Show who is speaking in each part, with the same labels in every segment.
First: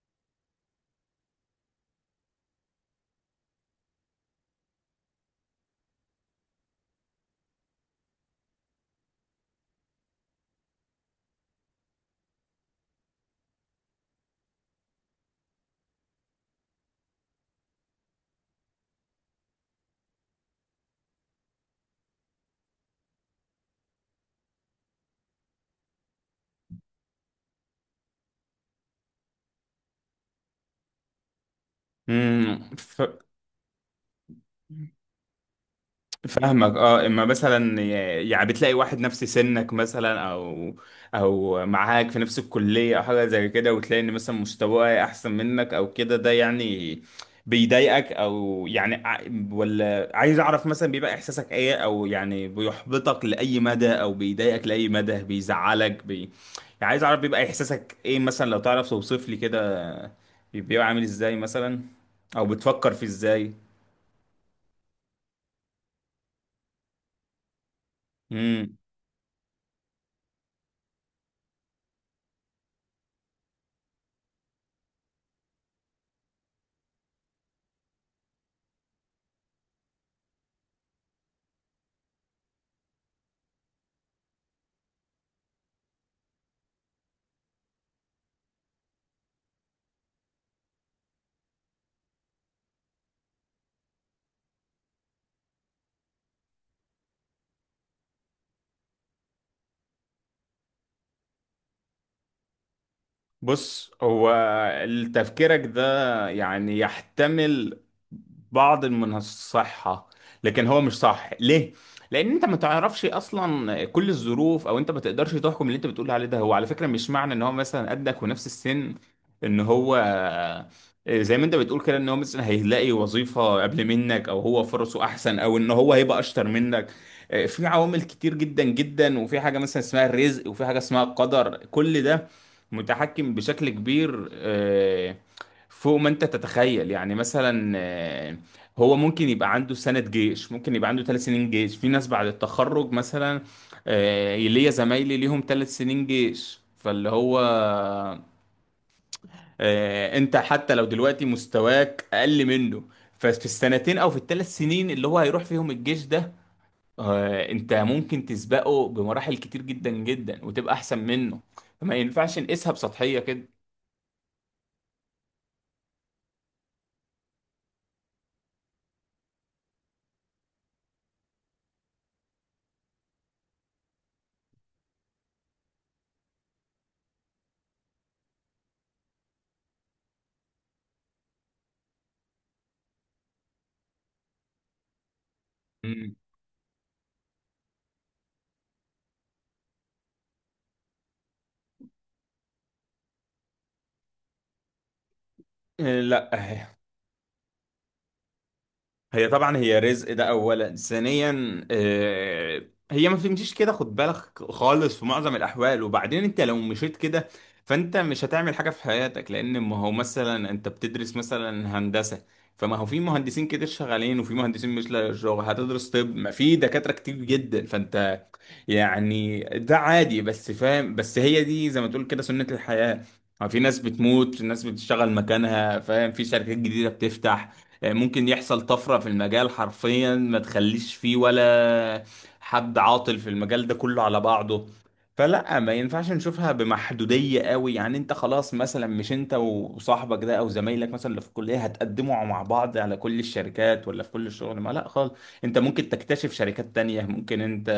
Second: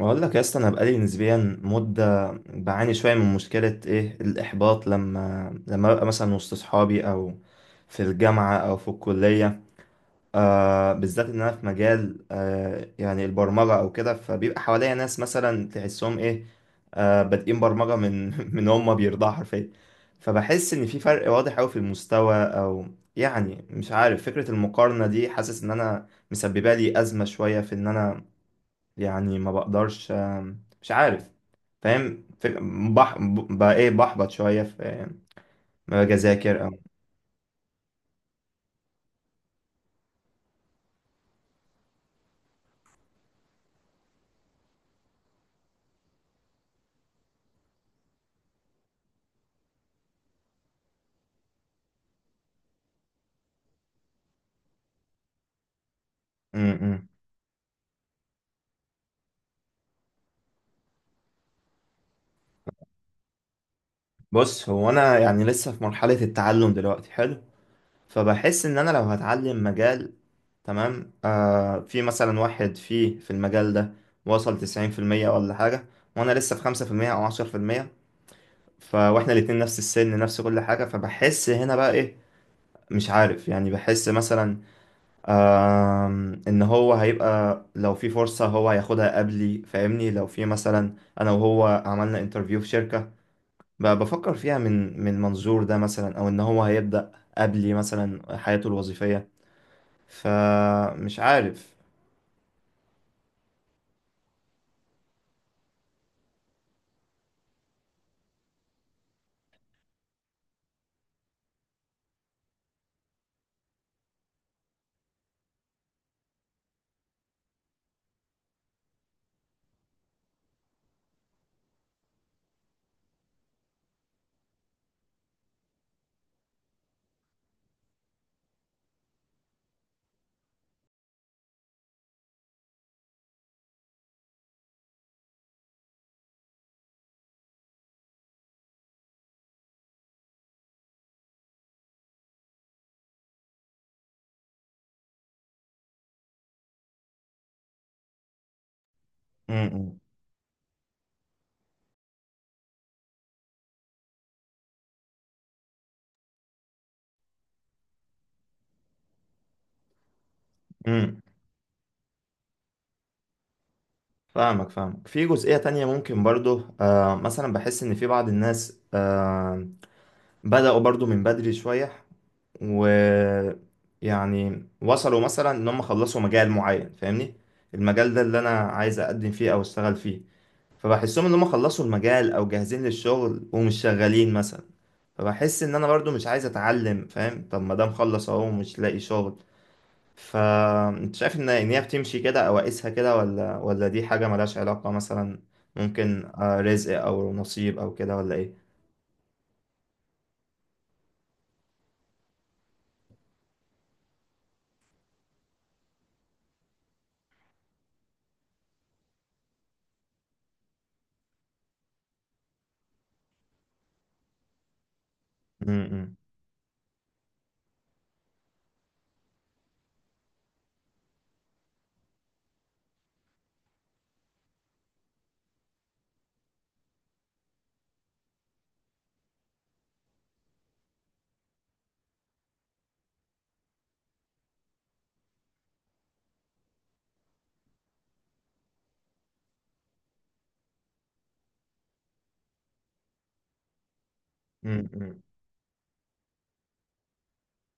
Speaker 1: بقول لك يا اسطى، انا بقالي نسبيا مده بعاني شويه من مشكله ايه الاحباط. لما ببقى مثلا وسط صحابي او في الجامعه او في الكليه، بالذات ان انا في مجال، يعني البرمجه او كده، فبيبقى حواليا ناس مثلا تحسهم ايه، بادئين برمجه من من هم بيرضعوا حرفيا. فبحس ان في فرق واضح قوي في المستوى، او يعني مش عارف، فكره المقارنه دي حاسس ان انا مسببه لي ازمه شويه في ان انا يعني ما بقدرش، مش عارف، فاهم؟ في
Speaker 2: امم ف...
Speaker 1: بقى ايه بحبط شوية في ما باجي اذاكر او...
Speaker 2: فاهمك اه، اما مثلا يعني بتلاقي واحد نفس سنك مثلا، او معاك في نفس الكلية او حاجة زي كده، وتلاقي ان مثلا مستواه احسن منك او كده، ده يعني بيضايقك، او يعني ولا عايز اعرف مثلا بيبقى احساسك ايه، او يعني بيحبطك لاي مدى، او بيضايقك لاي مدى، بيزعلك
Speaker 1: م-
Speaker 2: يعني عايز
Speaker 1: م.
Speaker 2: اعرف بيبقى احساسك ايه مثلا، لو تعرف توصف لي كده. بيبقى عامل ازاي مثلا، او بتفكر في ازاي؟
Speaker 1: بص هو انا يعني لسه في مرحلة التعلم دلوقتي، حلو، فبحس ان انا لو هتعلم مجال، تمام، في مثلا واحد فيه في المجال ده وصل 90% ولا حاجة، وانا لسه في 5% او 10%، ف واحنا الاتنين نفس السن نفس كل حاجة، فبحس هنا بقى ايه، مش عارف، يعني بحس مثلا ان هو هيبقى، لو في فرصة هو هياخدها قبلي، فاهمني؟ لو في مثلا انا وهو عملنا انترفيو في شركة، بفكر فيها من من منظور ده مثلا، او ان هو هيبدأ قبلي مثلا حياته الوظيفية، فمش عارف.
Speaker 2: بص، هو تفكيرك ده يعني يحتمل بعض من الصحة، لكن هو مش صح، ليه؟ لأن أنت ما تعرفش أصلا كل الظروف، أو أنت ما تقدرش تحكم اللي أنت بتقول عليه ده. هو على فكرة مش معنى إن هو مثلا قدك ونفس السن، إن هو، زي ما أنت بتقول كده، إن هو مثلا هيلاقي وظيفة قبل منك، أو هو فرصه أحسن، أو إن هو هيبقى أشطر منك. في عوامل كتير جدا جدا، وفي حاجة مثلا اسمها الرزق، وفي حاجة اسمها القدر، كل ده متحكم بشكل كبير فوق ما انت تتخيل. يعني مثلا هو ممكن يبقى عنده سنة جيش، ممكن يبقى عنده ثلاث سنين جيش. في ناس بعد التخرج مثلا ليا زمايلي ليهم ثلاث سنين جيش. فاللي هو
Speaker 1: امم،
Speaker 2: انت حتى لو دلوقتي مستواك اقل منه، ففي السنتين او في الثلاث سنين اللي هو هيروح فيهم الجيش ده انت ممكن تسبقه بمراحل كتير جدا جدا، وتبقى احسن
Speaker 1: امم.
Speaker 2: منه. فما ينفعش نقيسها بسطحية كده.
Speaker 1: فاهمك فاهمك. في جزئية تانية ممكن برضو، مثلا بحس ان في بعض الناس بدأوا برضو من بدري شوية، ويعني وصلوا مثلا ان هم خلصوا مجال معين، فاهمني؟ المجال ده اللي انا عايز اقدم فيه او اشتغل فيه، فبحسهم ان هم خلصوا المجال او جاهزين للشغل، ومش شغالين مثلا. فبحس ان انا برضو مش عايز اتعلم، فاهم؟ طب ما ده مخلص اهو ومش لاقي شغل. فانت شايف ان هي بتمشي كده او اقيسها كده، ولا دي حاجة ملهاش علاقة مثلا؟ ممكن
Speaker 2: لا، هي
Speaker 1: رزق او نصيب او كده، ولا ايه؟
Speaker 2: هي طبعا هي رزق، ده اولا. ثانيا هي ما بتمشيش كده، خد بالك خالص، في معظم الاحوال. وبعدين انت لو مشيت كده فانت مش هتعمل حاجه في حياتك، لان ما هو مثلا انت بتدرس مثلا هندسه، فما هو في مهندسين كتير شغالين وفي مهندسين مش لاقي شغل. هتدرس
Speaker 1: امم،
Speaker 2: طب، ما في دكاتره كتير جدا. فانت يعني ده عادي. بس فاهم، بس هي دي زي ما تقول كده سنة الحياة. يعني في ناس بتموت، في ناس بتشتغل مكانها، فاهم؟ في شركات جديدة بتفتح، ممكن يحصل طفرة في المجال حرفيا ما تخليش فيه ولا حد عاطل في المجال ده كله على بعضه. فلا، ما ينفعش نشوفها بمحدودية قوي. يعني انت خلاص مثلا، مش انت وصاحبك ده او زمايلك مثلا اللي في الكلية هتقدموا مع بعض على كل الشركات، ولا في كل الشغل، ما
Speaker 1: امم،
Speaker 2: لا خالص.
Speaker 1: امم،
Speaker 2: انت ممكن تكتشف شركات تانية، ممكن انت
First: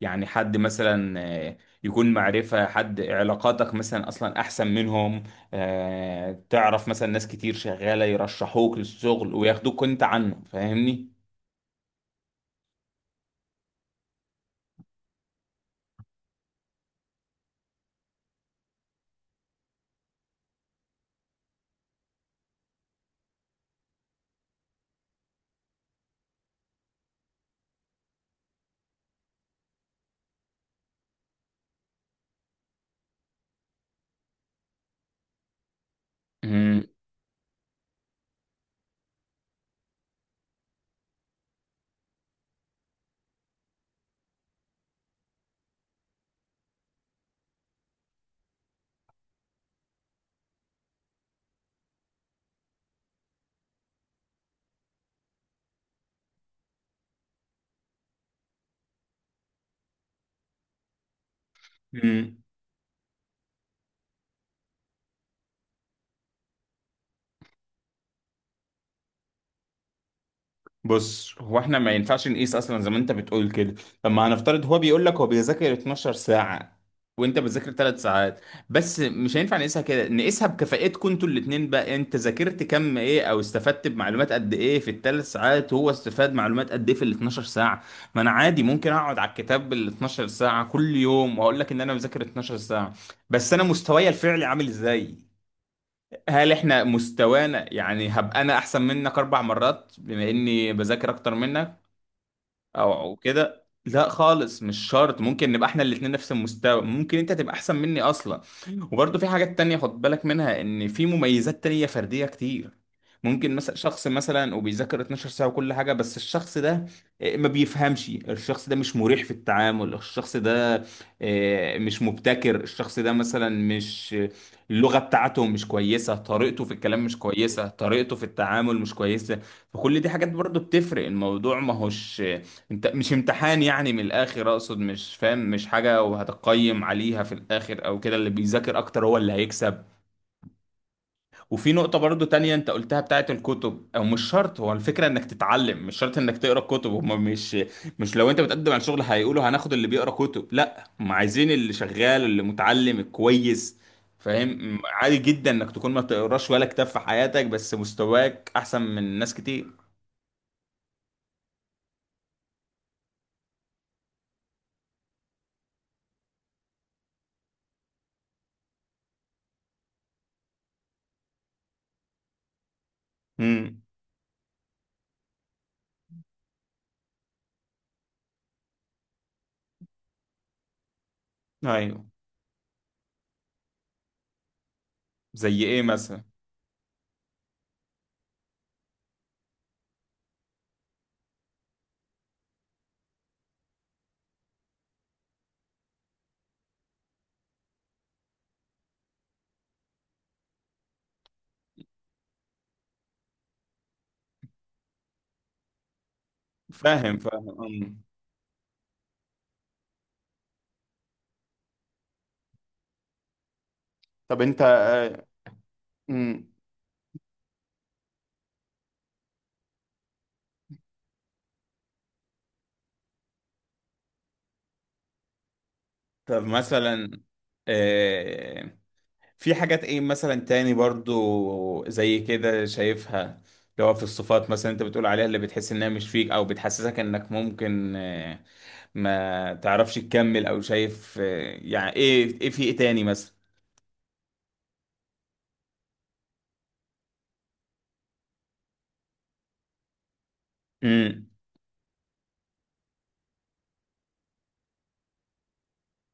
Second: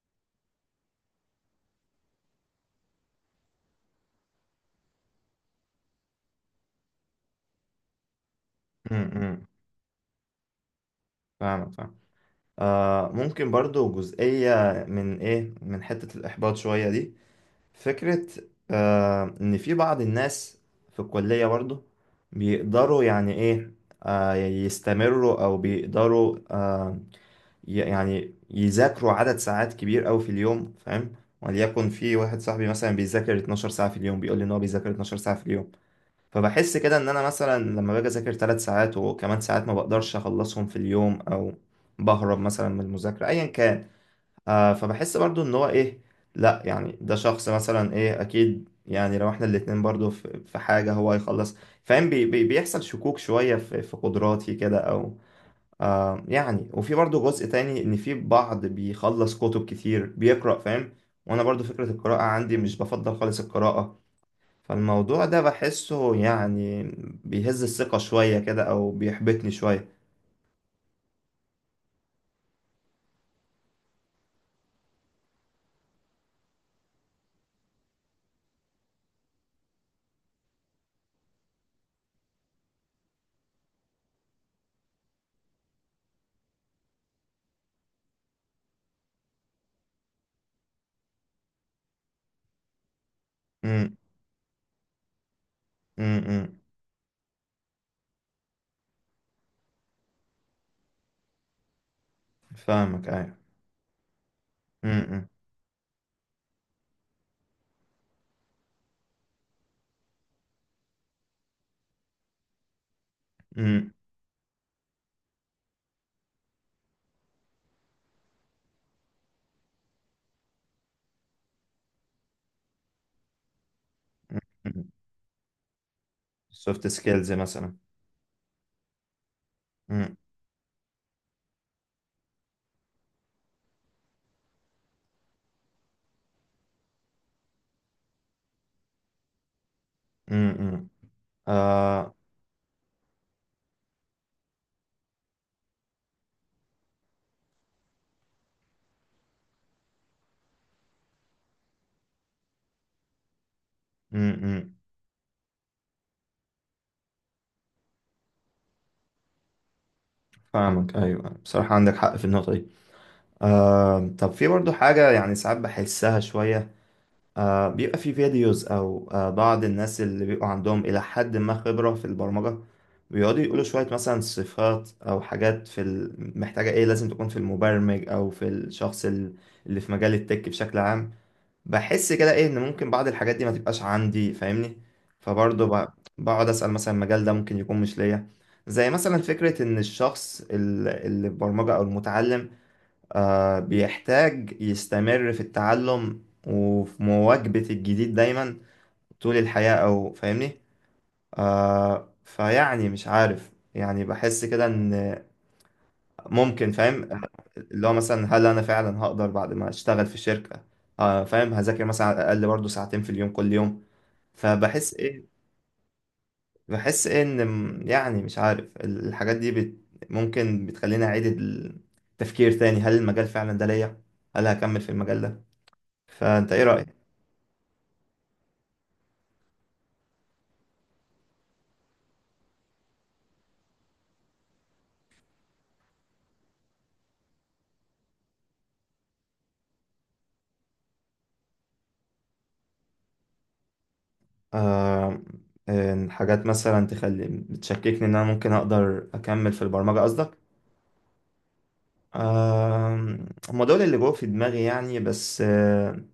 Speaker 2: يعني حد مثلا آه، يكون معرفة، حد، علاقاتك مثلا أصلا أحسن منهم. تعرف مثلا ناس كتير شغالة يرشحوك للشغل
Speaker 1: امم.
Speaker 2: وياخدوك أنت عنه، فاهمني؟
Speaker 1: فاهمك فاهمك. ممكن برضو جزئية من من حتة الإحباط شوية دي، فكرة إن في بعض الناس في الكلية برضو بيقدروا يعني إيه آه يستمروا، أو بيقدروا يعني يذاكروا عدد ساعات كبير أوي في اليوم، فاهم؟ وليكن في واحد صاحبي مثلا بيذاكر 12 ساعة في اليوم، بيقول لي إن هو بيذاكر 12 ساعة في اليوم. فبحس
Speaker 2: مم.
Speaker 1: كده ان انا مثلا لما باجي اذاكر 3 ساعات وكمان ساعات ما بقدرش اخلصهم في اليوم، او بهرب مثلا من المذاكرة ايا كان. فبحس برضو ان هو لا، يعني ده شخص مثلا اكيد، يعني لو احنا الاتنين برضو في في حاجة هو هيخلص، فاهم؟ بي بي بيحصل شكوك شوية في في قدراتي كده، او يعني. وفي برضو جزء تاني ان في بعض بيخلص كتب كتير بيقرأ، فاهم؟ وانا برضو فكرة القراءة
Speaker 2: مم.
Speaker 1: عندي مش بفضل خالص القراءة. فالموضوع ده بحسه يعني بيهز الثقة شوية كده، أو بيحبطني شوية.
Speaker 2: بص، هو احنا ما ينفعش نقيس اصلا زي ما انت بتقول كده، لما هنفترض هو بيقول لك هو بيذاكر 12 ساعة وانت بتذاكر 3 ساعات. بس مش هينفع نقيسها كده، نقيسها بكفاءتكم انتوا الاتنين. بقى انت ذاكرت كم ايه، او استفدت بمعلومات قد ايه في الثلاث ساعات، وهو استفاد معلومات قد ايه في ال 12 ساعة. ما انا عادي ممكن اقعد على الكتاب بال 12 ساعة كل يوم واقول لك ان انا بذاكر 12 ساعة، بس انا
Speaker 1: امم،
Speaker 2: مستواي الفعلي عامل ازاي؟
Speaker 1: امم،
Speaker 2: هل
Speaker 1: إمم.
Speaker 2: احنا مستوانا، يعني هبقى انا احسن منك اربع مرات بما اني بذاكر اكتر منك، او
Speaker 1: فاهمك
Speaker 2: أو
Speaker 1: أيوة.
Speaker 2: كده؟ لا خالص، مش شرط.
Speaker 1: امم،
Speaker 2: ممكن نبقى احنا الاتنين نفس المستوى، ممكن انت تبقى احسن مني اصلا. وبرضه في حاجات تانية خد بالك منها، ان في مميزات تانية فردية كتير. ممكن مثلا
Speaker 1: امم.
Speaker 2: شخص مثلا وبيذاكر 12 ساعة وكل حاجة، بس الشخص ده ما بيفهمش. الشخص ده مش مريح في التعامل. الشخص ده مش مبتكر. الشخص ده مثلا مش اللغة بتاعته مش كويسة، طريقته في
Speaker 1: سوفت
Speaker 2: الكلام مش
Speaker 1: سكيلز
Speaker 2: كويسة،
Speaker 1: مثلا.
Speaker 2: طريقته في التعامل مش كويسة. فكل دي
Speaker 1: امم،
Speaker 2: حاجات برضه بتفرق. الموضوع ما هوش... انت مش امتحان يعني، من الاخر اقصد، مش فاهم، مش حاجة وهتقيم عليها في الاخر او كده اللي بيذاكر اكتر هو اللي هيكسب.
Speaker 1: امم، إمم.
Speaker 2: وفي نقطة
Speaker 1: آه.
Speaker 2: برضو تانية انت قلتها بتاعت الكتب او. مش شرط، هو الفكرة انك تتعلم، مش شرط انك تقرا كتب. هما مش لو انت بتقدم على شغل هيقولوا هناخد اللي بيقرا كتب، لا، هم عايزين اللي شغال، اللي متعلم الكويس،
Speaker 1: امم، إمم.
Speaker 2: فاهم؟ عادي جدا انك تكون ما تقراش ولا كتاب في حياتك بس مستواك احسن من ناس كتير.
Speaker 1: فاهمك أيوة، بصراحة عندك حق في النقطة دي. طب في برضو حاجة يعني ساعات بحسها شوية، بيبقى في فيديوز، او بعض الناس اللي بيبقوا عندهم الى حد ما خبرة في البرمجة بيقعدوا يقولوا
Speaker 2: امم.
Speaker 1: شوية مثلا صفات او حاجات في محتاجة ايه لازم تكون في المبرمج، او في الشخص اللي في مجال التك بشكل عام.
Speaker 2: ايوه.
Speaker 1: بحس كده ايه ان ممكن بعض الحاجات دي ما تبقاش عندي، فاهمني؟
Speaker 2: زي
Speaker 1: فبرضه
Speaker 2: ايه مثلا؟
Speaker 1: بقعد اسأل مثلا المجال ده ممكن يكون مش ليا. زي مثلا فكرة ان الشخص اللي البرمجة او المتعلم بيحتاج يستمر في التعلم وفي مواكبة الجديد دايما طول الحياة، أو فاهمني؟ فيعني مش عارف، يعني بحس كده إن ممكن،
Speaker 2: فاهم
Speaker 1: فاهم؟
Speaker 2: فاهم.
Speaker 1: اللي هو
Speaker 2: أمم.
Speaker 1: مثلا هل أنا فعلا هقدر بعد ما أشتغل في الشركة، فاهم، هذاكر مثلا على الأقل برضه ساعتين في اليوم كل يوم.
Speaker 2: طب انت
Speaker 1: فبحس إيه،
Speaker 2: مم.
Speaker 1: بحس إيه إن يعني مش عارف، الحاجات دي ممكن بتخليني أعيد التفكير تاني. هل المجال فعلا ده ليا؟ هل هكمل في المجال ده؟
Speaker 2: طب
Speaker 1: فانت ايه رأيك؟
Speaker 2: مثلا آه، في حاجات ايه مثلا تاني برضو زي كده شايفها؟ اللي هو في الصفات مثلا انت بتقول عليها، اللي بتحس انها مش فيك، او بتحسسك انك ممكن ما تعرفش تكمل، او شايف يعني ايه، ايه، في ايه تاني
Speaker 1: آه إن حاجات مثلا تخلي بتشككني ان انا ممكن اقدر اكمل في البرمجة، قصدك؟
Speaker 2: مثلا؟
Speaker 1: آه هم دول اللي جوه في دماغي يعني، بس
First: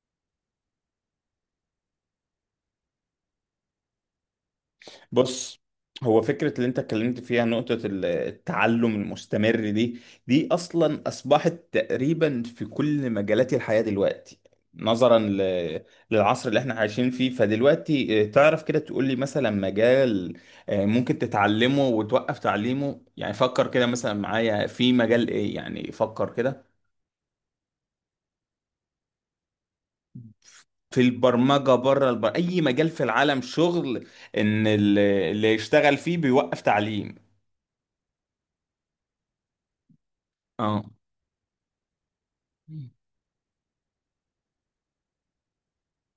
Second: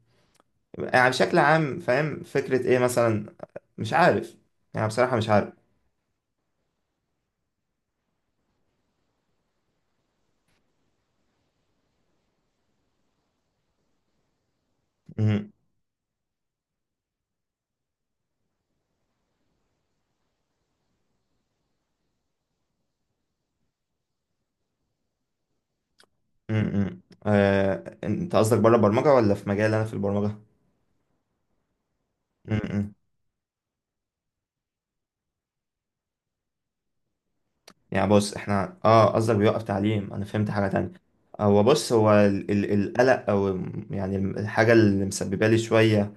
Speaker 1: يعني بشكل عام فاهم فكرة ايه مثلا، مش عارف، يعني بصراحة مش عارف.
Speaker 2: بص، هو فكرة اللي انت اتكلمت فيها نقطة التعلم المستمر دي، دي اصلا اصبحت تقريبا في كل مجالات الحياة دلوقتي، نظرا
Speaker 1: مم،
Speaker 2: للعصر اللي احنا عايشين فيه. فدلوقتي تعرف كده، تقول لي مثلا مجال اه، ممكن تتعلمه وتوقف تعليمه؟ يعني فكر كده مثلا معايا، في مجال ايه؟ يعني فكر
Speaker 1: مم،
Speaker 2: كده.
Speaker 1: مم. انت قصدك بره البرمجة ولا في مجال انا في البرمجة؟
Speaker 2: في البرمجة، بره اي مجال
Speaker 1: مم.
Speaker 2: في العالم، شغل ان اللي يشتغل فيه بيوقف تعليم؟
Speaker 1: يعني بص احنا قصدك بيوقف تعليم، انا فهمت حاجة
Speaker 2: اه،
Speaker 1: تانية. هو بص هو القلق، او يعني الحاجة اللي مسببة لي شوية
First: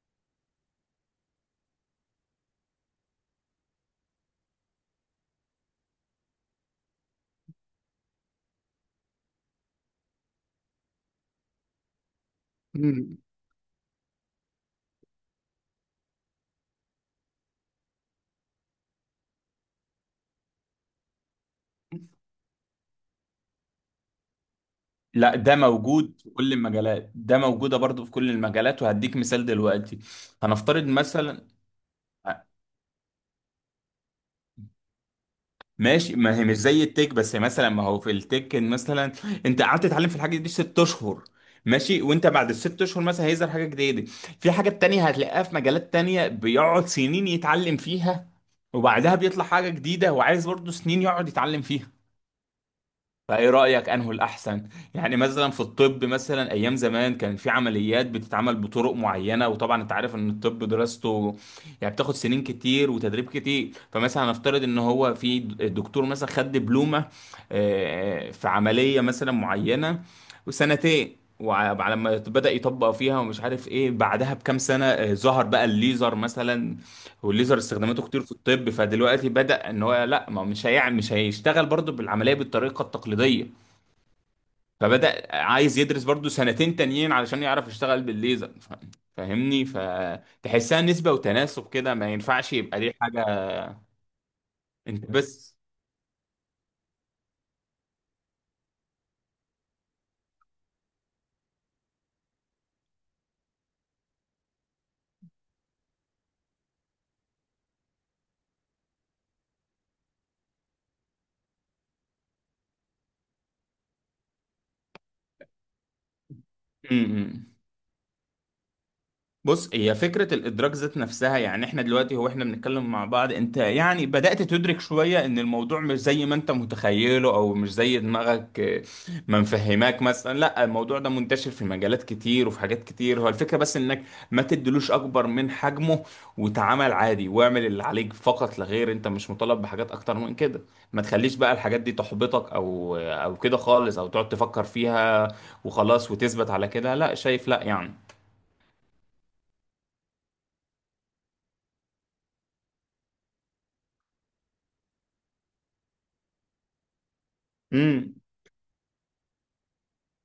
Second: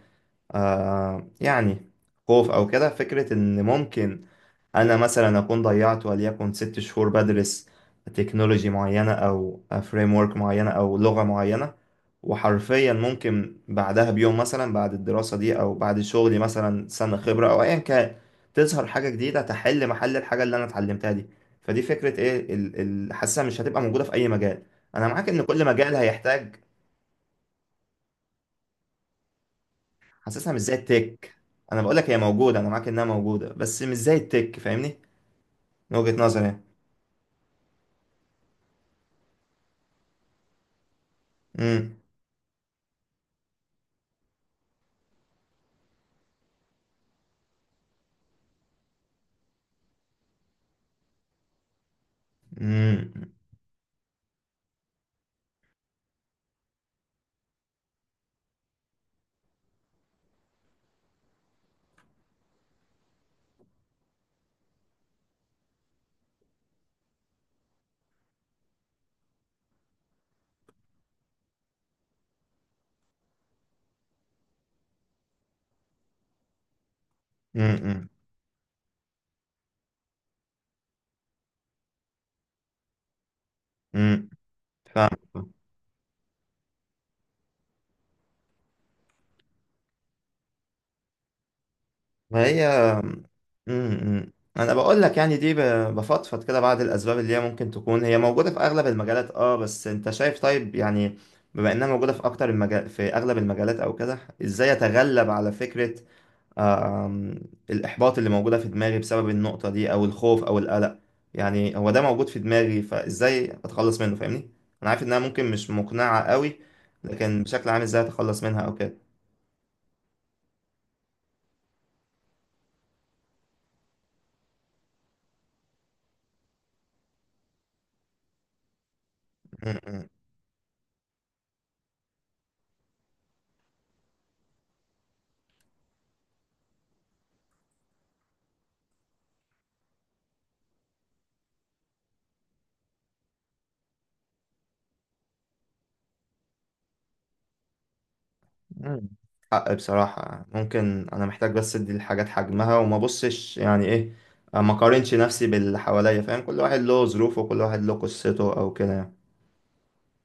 Speaker 1: يعني خوف أو كده، فكرة إن ممكن أنا مثلا أكون ضيعت وليكن 6 شهور بدرس تكنولوجي معينة أو فريم ورك معينة أو لغة معينة، وحرفيا ممكن بعدها بيوم مثلا بعد الدراسة دي، أو بعد شغلي مثلا سنة خبرة أو أيا كان، تظهر حاجة جديدة تحل محل الحاجة اللي أنا اتعلمتها دي. فدي فكرة إيه حاسسها مش هتبقى موجودة في أي مجال. أنا معاك
Speaker 2: لا،
Speaker 1: إن
Speaker 2: ده
Speaker 1: كل مجال
Speaker 2: موجود في كل
Speaker 1: هيحتاج.
Speaker 2: المجالات، ده موجودة برضو في كل المجالات. وهديك مثال دلوقتي،
Speaker 1: حاسسها مش زي
Speaker 2: هنفترض
Speaker 1: التك.
Speaker 2: مثلا.
Speaker 1: انا بقول لك هي موجوده، انا معاك انها موجوده، بس مش زي التك، فاهمني؟ من
Speaker 2: ماشي،
Speaker 1: وجهه
Speaker 2: ما
Speaker 1: نظري
Speaker 2: هي مش
Speaker 1: يعني.
Speaker 2: زي التك، بس مثلا ما هو في التك إن مثلا انت قعدت تتعلم في الحاجة دي ست اشهر،
Speaker 1: امم،
Speaker 2: ماشي، وانت بعد الست اشهر مثلا هيظهر حاجة جديدة. في حاجة تانية هتلاقيها في مجالات تانية، بيقعد سنين يتعلم فيها، وبعدها بيطلع حاجة جديدة وعايز برضو سنين يقعد يتعلم فيها.
Speaker 1: امم،
Speaker 2: فايه رايك، انه الاحسن؟ يعني مثلا في الطب، مثلا ايام زمان كان في عمليات بتتعمل بطرق معينه، وطبعا انت عارف ان الطب دراسته يعني بتاخد سنين كتير وتدريب كتير. فمثلا هنفترض ان هو في دكتور مثلا خد دبلومه في عمليه مثلا معينه، وسنتين، وعلى ما بدأ يطبق فيها ومش عارف ايه، بعدها بكام سنة ظهر بقى الليزر مثلا. والليزر استخداماته
Speaker 1: امم،
Speaker 2: كتير في الطب، فدلوقتي بدأ ان هو لا، ما هو مش مش هيشتغل برضه بالعمليه بالطريقه التقليديه.
Speaker 1: امم.
Speaker 2: فبدأ
Speaker 1: فاهم.
Speaker 2: عايز يدرس برضه سنتين تانيين علشان يعرف يشتغل بالليزر. فاهمني؟ فتحسها نسبه وتناسب كده، ما ينفعش
Speaker 1: هي
Speaker 2: يبقى دي حاجه.
Speaker 1: انا بقول
Speaker 2: انت
Speaker 1: لك، يعني دي
Speaker 2: بس...
Speaker 1: بفضفض كده بعض الاسباب اللي هي ممكن تكون هي موجوده في اغلب المجالات، بس انت شايف طيب، يعني بما انها موجوده في اكتر المجال، في اغلب المجالات او كده، ازاي اتغلب على فكره آم، الإحباط اللي موجودة في دماغي بسبب النقطة دي، أو الخوف أو القلق؟ يعني هو ده موجود في دماغي، فإزاي أتخلص منه، فاهمني؟ أنا عارف إنها ممكن مش مقنعة قوي،
Speaker 2: م-
Speaker 1: لكن
Speaker 2: م.
Speaker 1: بشكل عام إزاي أتخلص منها أو كده؟
Speaker 2: بص، هي فكرة الإدراك ذات نفسها. يعني إحنا دلوقتي، هو إحنا بنتكلم مع بعض، أنت يعني بدأت تدرك شوية إن الموضوع مش زي ما أنت متخيله، أو مش زي دماغك ما
Speaker 1: م-
Speaker 2: مفهماك.
Speaker 1: م-
Speaker 2: مثلا لا، الموضوع ده منتشر في مجالات كتير وفي حاجات كتير. هو الفكرة بس إنك ما تدلوش أكبر من حجمه، وتعامل عادي واعمل اللي عليك فقط لا غير. أنت مش مطالب بحاجات أكتر من كده. ما تخليش بقى الحاجات دي تحبطك أو كده خالص، أو تقعد تفكر فيها وخلاص وتثبت على كده. لا، شايف؟ لا يعني.
Speaker 1: م. حق بصراحة، ممكن أنا محتاج بس أدي الحاجات حجمها وما أبصش، يعني إيه، ما أقارنش نفسي باللي حواليا، فاهم؟ كل واحد له ظروفه وكل واحد له
Speaker 2: مم.
Speaker 1: قصته أو كده يعني.